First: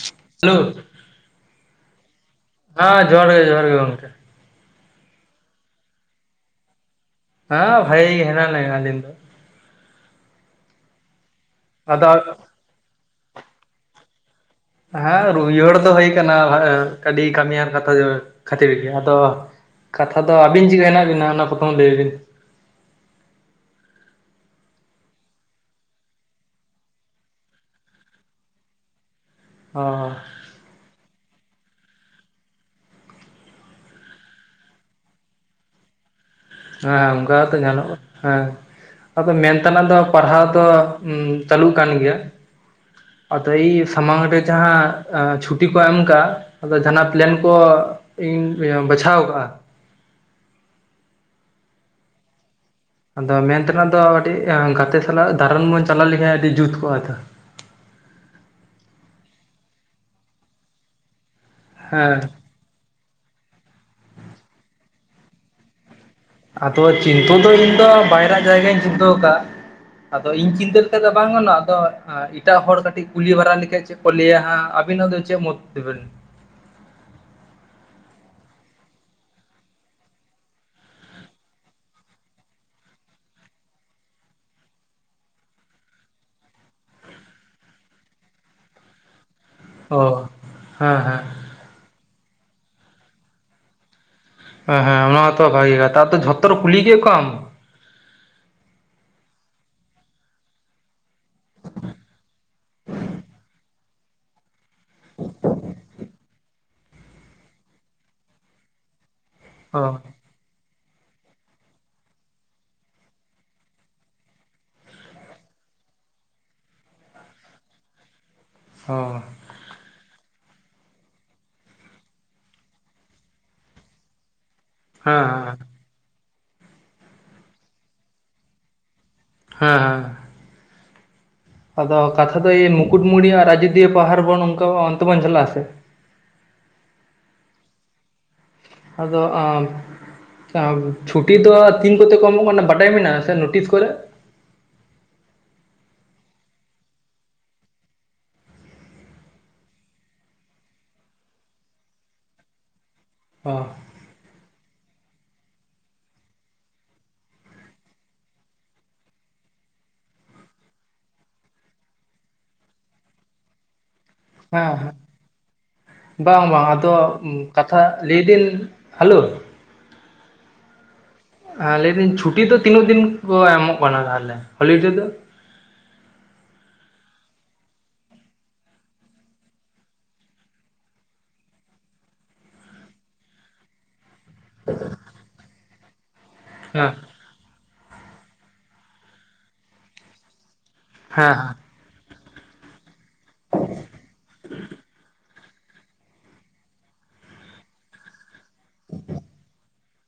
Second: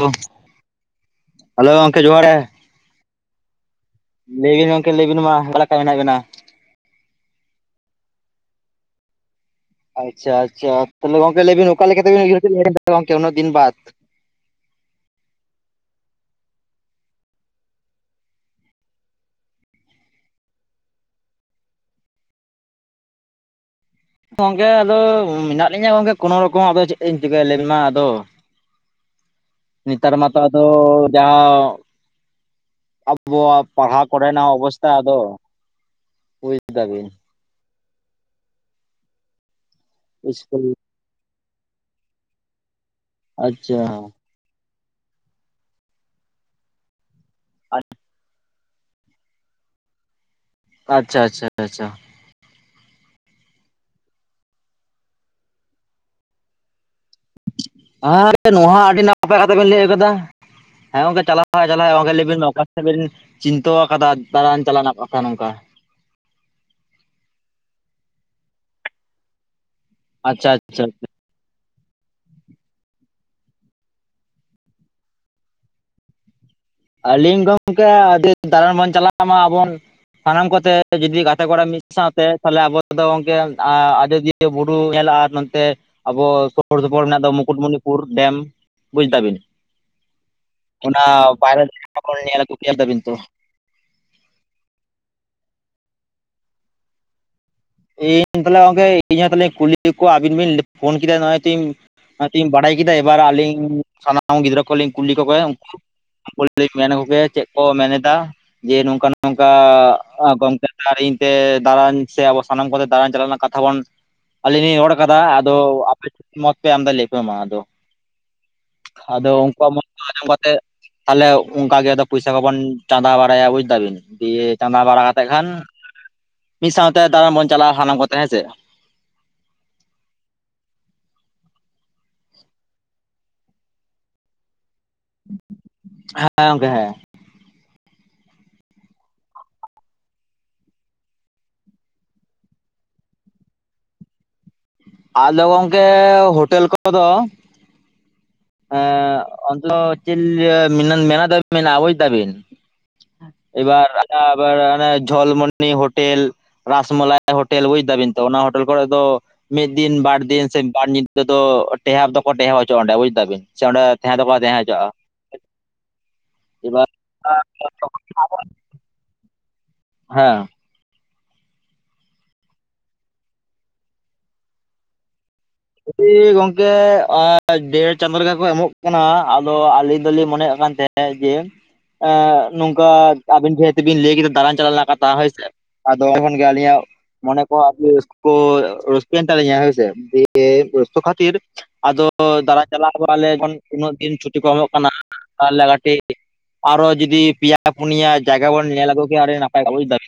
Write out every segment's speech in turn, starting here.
ᱚᱜ hello hello ᱜᱚᱝᱠᱮ ᱡᱚᱦᱟᱨ ᱜᱮ ᱦᱟ ᱡᱚᱦᱟᱨ ᱜᱮ ᱡᱚᱦᱟᱨ ᱜᱮ ᱜᱚᱝᱠᱮ ᱞᱟᱹᱭ ᱵᱤᱱ ᱜᱚᱝᱠᱮ ᱞᱟᱹᱭᱵᱤᱱ ᱢᱟ ᱚᱠᱟ ᱞᱮᱠᱟ ᱢᱮᱱᱟᱜ ᱵᱤᱱᱟ? ᱦᱟ ᱵᱷᱟᱹᱜᱤ ᱜᱮ ᱢᱮᱱᱟᱜ ᱞᱤᱧᱟ ᱟᱞᱤᱧ ᱫᱚ᱾ ᱟᱪᱪᱷᱟ ᱟᱪᱪᱷᱟ ᱛᱟᱦᱞᱮ ᱜᱚᱝᱠᱮ ᱞᱟᱹᱭ ᱵᱤᱱ ᱚᱠᱟ ᱞᱮᱠᱟ ᱟᱫᱚ ᱛᱮᱵᱤᱱ ᱩᱭᱦᱟᱹᱨ ᱠᱮᱫ ᱞᱤᱧᱟ ᱜᱚᱝᱠᱮ ᱩᱱᱟᱹᱜ ᱫᱤᱱ ᱵᱟᱫ? ᱦᱮᱸ ᱨᱩᱭᱦᱟᱹᱨ ᱫᱚ ᱦᱩᱭ ᱠᱟᱱᱟ ᱟᱹᱰᱤ ᱠᱟᱹᱢᱤᱭᱟᱱ ᱠᱟᱛᱷᱟ ᱠᱷᱟᱹᱛᱤᱨ ᱜᱮ ᱟᱫᱚ ᱠᱟᱛᱷᱟ ᱫᱚ ᱟᱹᱵᱤᱱ ᱪᱤᱠᱟ ᱦᱮᱱᱟᱜ ᱵᱤᱱᱟ ᱚᱱᱟ ᱯᱨᱚᱛᱷᱚᱢ ᱞᱟᱹᱭ ᱵᱤᱱ? ᱜᱚᱝᱠᱮ ᱟᱫᱚ ᱢᱮᱱᱟᱜ ᱞᱤᱧᱟᱹ ᱜᱚᱝᱠᱮ ᱠᱳᱱᱳ ᱨᱚᱠᱚᱢ ᱟᱫᱚ ᱪᱮᱫ ᱤᱧ ᱪᱤᱠᱟᱹᱭᱟ ᱢᱟ ᱟᱫᱚ ᱚ ᱱᱮᱛᱟᱨ ᱢᱟᱛᱚ ᱟᱫᱚ ᱡᱟᱣ ᱟᱵᱚᱣᱟᱜ ᱯᱟᱲᱦᱟᱣ ᱠᱚᱨᱮᱱᱟᱜ ᱚᱵᱚᱥᱛᱟ ᱟᱫᱚ ᱵᱩᱡ ᱫᱟᱵᱤᱱ ᱦᱮᱸ ᱚᱱᱠᱟᱛᱚ ᱧᱮᱞᱚᱜ ᱦᱮᱸ ᱟᱫᱚ ᱢᱮᱱ ᱛᱮᱱᱟᱜ ᱫᱚ ᱯᱟᱲᱦᱟᱣ ᱤᱥᱠᱩᱞ ᱫᱚ ᱩᱸ ᱪᱟᱹᱞᱩᱜ ᱠᱟᱱ ᱜᱮᱭᱟ ᱟᱫᱚ ᱤ ᱟᱪᱪᱷᱟ ᱥᱟᱢᱟᱝ ᱨᱮ ᱡᱟᱦᱟᱸ ᱮ ᱪᱷᱩᱴᱤ ᱠᱚ ᱮᱢ ᱠᱟᱜ ᱟᱫᱚ ᱡᱟᱦᱟᱱᱟᱜ ᱯᱞᱮᱱ ᱠᱚ ᱤᱧ ᱵᱟᱪᱷᱟᱣ ᱠᱟᱜᱼᱟ ᱟᱪᱪᱷᱟ ᱟᱪᱪᱷᱟ ᱟᱪᱪᱷᱟ ᱟᱫᱚ ᱢᱮᱱᱛᱮᱱᱟᱜ ᱫᱚ ᱢᱤᱫᱴᱤᱜ ᱜᱟᱛᱮ ᱥᱟᱞᱟᱜ ᱫᱟᱬᱟᱱ ᱵᱚᱱ ᱪᱟᱞᱟᱣ ᱞᱮᱠᱷᱟᱱ ᱟᱹᱰᱤ ᱡᱩᱛ ᱠᱚᱜᱼᱟ ᱛᱚ ᱦᱟ [inaudible] ᱱᱚᱣᱟ ᱦᱚᱸ ᱟᱹᱰᱤ ᱱᱟᱯᱟᱭ ᱠᱟᱛᱷᱟ ᱵᱮᱱ ᱞᱟᱹᱭ ᱟᱠᱟᱫᱟ ᱦᱮᱸ ᱜᱚᱝᱠᱮ ᱪᱟᱞᱟᱣ ᱠᱷᱟᱡ ᱪᱟᱞᱟᱣ ᱦᱩᱭᱩᱜᱼᱟ ᱦᱮᱸ ᱞᱟᱹᱭᱵᱤᱱ ᱚᱠᱟ ᱥᱮᱵᱟᱞᱮ ᱪᱤᱱᱛᱟᱹᱣ ᱠᱟᱫᱟ ᱫᱟᱬᱟᱱ ᱪᱟᱞᱟᱣ ᱨᱮᱱᱟᱜ ᱠᱟᱛᱷᱟ ᱱᱚᱝᱠᱟ ᱟᱫᱚ ᱪᱤᱱᱛᱟᱹ ᱫᱚ ᱤᱧ ᱫᱚ ᱵᱟᱭᱨᱟ ᱡᱟᱭᱜᱟᱧ ᱪᱤᱱᱛᱟᱹᱣ ᱟᱠᱟᱜ ᱟᱫᱚ ᱟᱪᱪᱷᱟ ᱤᱧ ᱪᱤᱱᱛᱟᱹ ᱟᱪᱪᱷᱟ ᱞᱮᱠᱟ ᱫᱚ ᱵᱟᱝ ᱜᱟᱱᱚᱜᱟ ᱟᱫᱚ ᱟ ᱮᱴᱟᱜ ᱦᱚᱲ ᱠᱟᱹᱴᱤᱡ ᱠᱩᱞᱤ ᱵᱟᱲᱟ ᱞᱮᱠᱷᱟᱡ ᱪᱮᱫ ᱠᱚ ᱞᱟᱹᱭᱟ ᱦᱟᱜ ᱟᱵᱤᱱᱟᱜ ᱫᱚ ᱪᱮᱫ ᱢᱚᱛ ᱛᱮᱵᱤᱱ? ᱟᱹᱞᱤᱧ ᱫᱚ ᱜᱚᱝᱠᱮ ᱟᱫᱤ ᱫᱟᱬᱟᱱ ᱵᱚᱱ ᱪᱟᱞᱟᱣ ᱢᱟ ᱟᱵᱚᱱ ᱥᱟᱱᱟᱢ ᱠᱚᱛᱮ ᱡᱩᱫᱤ ᱜᱟᱛᱮ ᱠᱚᱲᱟ ᱢᱤᱫ ᱥᱟᱶᱛᱮ ᱛᱟᱦᱚᱞᱮ ᱟᱵᱚ ᱫᱚ ᱜᱚᱝᱠᱮ ᱟᱡᱚᱫᱤᱭᱟᱹ ᱤᱭᱟᱹ ᱵᱩᱨᱩ ᱧᱮᱞᱚᱜᱼᱟ ᱱᱚᱛᱮ ᱟᱵᱚ ᱥᱩᱨ ᱥᱩᱯᱩᱨ ᱢᱮᱱᱟᱜ ᱫᱚ ᱢᱩᱠᱩᱴᱢᱩᱱᱤᱯᱩᱨ ᱰᱮᱢ ᱵᱩᱡ ᱫᱟᱵᱤᱱ ᱚ ᱦᱮᱸ ᱚᱱᱟ ᱦᱮᱸ [unintelligible] ᱫᱟᱵᱤᱱ ᱛᱚ ᱦᱮᱸ ᱦᱮᱸ ᱚᱱᱟ ᱦᱚᱸᱛᱚ ᱵᱷᱟᱜᱤ ᱠᱟᱛᱷᱟ ᱡᱷᱚᱛᱚ ᱦᱚᱲ ᱠᱩᱞᱤ ᱠᱮᱫ ᱠᱚᱣᱟᱢ? ᱤᱧ ᱛᱟᱦᱚᱞᱮ ᱜᱚᱝᱠᱮ ᱤᱧ ᱛᱟᱦᱞᱮ ᱠᱩᱞᱤ ᱠᱚᱣᱟ ᱟᱵᱤᱱ ᱵᱤᱱ ᱯᱷᱳᱱ ᱠᱮᱫᱟ ᱱᱚᱜᱼᱚᱭ ᱛᱤᱧ ᱦᱚᱜᱚᱭ ᱛᱤᱧ ᱵᱟᱲᱟᱭ ᱠᱮᱫᱟ ᱮᱵᱟᱨ ᱟᱹᱞᱤᱧ ᱥᱟᱱᱟᱢ ᱜᱤᱫᱽᱨᱟᱹ ᱠᱚᱞᱤᱧ ᱠᱩᱞᱤ ᱠᱚ ᱠᱚᱣᱟ ᱩᱱᱠᱩ [inaudible] ᱢᱮᱱᱟ ᱟᱠᱚ ᱜᱮ ᱪᱮᱫ ᱠᱚ ᱢᱮᱱ ᱮᱫᱟ ᱡᱮ ᱱᱚᱝᱠᱟᱱ ᱱᱚᱝ ᱱᱚᱝᱠᱟ ᱚ ᱜᱚᱝᱠᱮ ᱛᱮ ᱟᱨ ᱤᱧᱛᱮ ᱫᱟᱬᱟᱱ ᱥᱮ ᱟᱵᱚ ᱥᱟᱱᱟᱢ ᱠᱚᱛᱮ ᱫᱟᱬᱟᱱ ᱪᱟᱞᱟᱜ ᱨᱮᱱᱟᱜ ᱠᱟᱛᱷᱟ ᱵᱚᱱ ᱟᱞᱤᱧ ᱞᱤᱧ ᱨᱚᱲ ᱟᱠᱟᱫᱟ ᱟᱫᱚ ᱟᱯᱮ ᱪᱮᱫ ᱢᱚᱛᱚ ᱯᱮ ᱮᱢ ᱮᱫᱟ ᱞᱟᱹᱭ ᱯᱮ ᱢᱟ ᱟᱫᱚ ᱚ ᱦᱮᱸ ᱟᱫᱚ ᱩᱱᱠᱩᱣᱟᱜ ᱢᱚᱸᱛ ᱠᱚ ᱟᱸᱡᱚᱢ ᱠᱟᱛᱮᱫ ᱛᱟᱦᱚᱞᱮ ᱚᱱᱠᱟ ᱜᱮ ᱯᱚᱭᱥᱟ ᱠᱚᱵᱚᱱ ᱪᱟᱸᱫᱟ ᱵᱟᱲᱟᱭᱟ ᱵᱩᱡ ᱫᱟᱵᱤᱱ ᱫᱤᱭᱮ ᱪᱟᱸᱫᱟ ᱵᱟᱲᱟ ᱠᱟᱛᱮ ᱦᱮᱸ ᱠᱷᱟᱱ ᱢᱤᱫ ᱥᱟᱶᱛᱮ ᱫᱟᱬᱟᱱ ᱵᱚᱱ ᱪᱟᱞᱟᱜᱼᱟ ᱥᱟᱱᱟᱢ ᱠᱚᱛᱮ ᱦᱮᱸᱥᱮ ᱦᱮᱸ ᱟᱫᱚ ᱠᱟᱛᱷᱟ ᱫᱚ ᱤᱭᱟᱹ ᱢᱩᱠᱩᱴᱢᱩᱱᱤ ᱟᱨ ᱟᱡᱚᱫᱤᱭᱟᱹ ᱯᱟᱦᱟᱲ ᱚᱱᱠᱟ ᱵᱚᱱ ᱚᱱᱛᱮ ᱵᱚᱱ ᱪᱟᱞᱟᱜᱼᱟ ᱥᱮ ᱦᱮᱸ ᱜᱚᱝᱠᱮ ᱦᱮᱸ ᱟᱫᱚ ᱟᱢ ᱪᱷᱩᱴᱤ ᱫᱚ ᱛᱤᱱ ᱠᱚᱛᱮ ᱠᱚ ᱮᱢᱚᱜ ᱠᱟᱱᱟ ᱵᱟᱰᱟᱭ ᱢᱮᱱᱟᱜᱼᱟ ᱥᱮ ᱱᱳᱴᱤᱥ ᱠᱚᱨᱮ? ᱟᱞᱚ ᱜᱚᱝᱠᱮ ᱦᱳᱴᱮᱞ ᱠᱚᱨᱮ ᱫᱚ ᱮᱜ ᱟᱫᱚ ᱪᱮᱫ ᱞᱤᱧ ᱞᱟᱹᱭᱟ ᱢᱮᱱᱟ ᱢᱮᱞᱟ ᱫᱷᱟᱹᱵᱤᱡ ᱢᱮᱱᱟᱜ-ᱟ ᱵᱩᱡ ᱫᱟᱵᱤᱱ ᱚ ᱮᱵᱟᱨ [unintelligible] ᱡᱚᱞᱢᱩᱱᱤ ᱦᱳᱴᱮᱞ, ᱨᱟᱥ ᱢᱟᱞᱟᱭ ᱦᱳᱴᱮᱞ ᱵᱩᱡᱽ ᱫᱟᱵᱤᱱ ᱛᱚ ᱚᱱᱟ ᱦᱳᱴᱮᱞ ᱠᱚᱨᱮ ᱫᱚ ᱢᱤᱫ ᱫᱤᱱ ᱵᱟᱨ ᱫᱤᱱ ᱥᱮ ᱵᱟᱨ ᱧᱤᱫᱟᱹ ᱫᱚ ᱴᱮᱦᱮ ᱫᱚᱠᱚ ᱴᱮᱦᱮ ᱦᱚᱪᱚᱜ-ᱟ ᱚᱸᱰᱮ ᱵᱩᱡ ᱫᱟ ᱵᱤᱱ ᱥᱮ ᱚᱸᱰᱮ ᱛᱟᱦᱮᱸ ᱫᱚᱠᱚ ᱛᱟᱦᱮᱸ ᱦᱮᱸ ᱦᱚᱪᱚᱜᱼᱟ ᱦᱮᱸ ᱵᱟᱝ ᱵᱟᱝ ᱮᱵᱟᱨ ᱟᱫᱚ ᱠᱟᱛᱷᱟ ᱞᱟᱹᱭ ᱫᱤᱱ ᱦᱟᱞᱳ [inaudible] ᱦᱮᱸ ᱞᱟᱹᱭᱫᱟᱹᱧ ᱪᱷᱩᱴᱤ ᱫᱚ ᱛᱤᱱᱟᱹᱜ ᱫᱤᱱ ᱠᱚ ᱮᱢᱚᱜ ᱠᱟᱱᱟ ᱛᱟᱦᱚᱞᱮ ᱦᱚᱞᱤᱰᱮ ᱫᱚ ᱪᱷᱩᱴᱤ ᱜᱚᱝᱠᱮ ᱮᱜ ᱰᱮᱲ ᱪᱟᱸᱫᱳ ᱞᱮᱠᱟ ᱠᱚ ᱮᱢᱚᱜ ᱠᱟᱱᱟ ᱟᱫᱚ ᱟᱹᱞᱤᱧ ᱫᱚᱞᱤᱧ ᱢᱚᱱᱮᱭᱮᱫ ᱠᱟᱱ ᱛᱮ ᱡᱮ ᱱᱚᱝᱠᱟ ᱟᱵᱤᱱ ᱡᱮᱦᱮᱛᱩᱵᱤᱱ ᱞᱟᱹᱭ ᱠᱮᱫᱟ ᱫᱟᱬᱟᱱ ᱪᱟᱞᱟᱣ ᱨᱮᱱᱟᱜ ᱠᱟᱛᱷᱟ ᱦᱳᱭ ᱥᱮ ᱟᱫᱚ ᱛᱚᱠᱷᱚᱱ ᱜᱮ ᱟᱹᱞᱤᱧᱟᱜ ᱦᱮᱸ ᱢᱚᱱᱮ ᱠᱚ ᱟᱹᱰᱤ ᱨᱟᱹᱥᱠᱟᱹ ᱨᱟᱹᱥᱠᱟᱹ ᱮᱱ ᱛᱟᱞᱤᱧᱟ ᱦᱳᱭ ᱥᱮ ᱫᱤᱭᱮ ᱨᱟᱹᱥᱠᱟᱹ ᱠᱷᱟᱹᱛᱤᱨ ᱦᱮᱸ ᱦᱮᱸ ᱟᱫᱚ ᱫᱟᱬᱟ ᱪᱟᱞᱟᱜ ᱟᱞᱮ ᱛᱤᱱᱟᱹᱜ ᱫᱤᱱ ᱪᱷᱩᱴᱤ ᱠᱚ ᱮᱢᱚᱜ ᱠᱟᱱᱟ ᱛᱟᱦᱚᱞᱮ ᱠᱟᱹᱴᱤᱡ ᱟᱨᱚ ᱡᱩᱫᱤ ᱯᱮᱭᱟ ᱯᱩᱱᱭᱟ ᱡᱟᱭᱜᱟ ᱵᱚᱱ ᱧᱮᱞ ᱟᱜᱩ ᱠᱮᱭᱟ ᱟᱹᱰᱤ ᱱᱟᱯᱟᱭ ᱠᱚᱜ-ᱟ᱾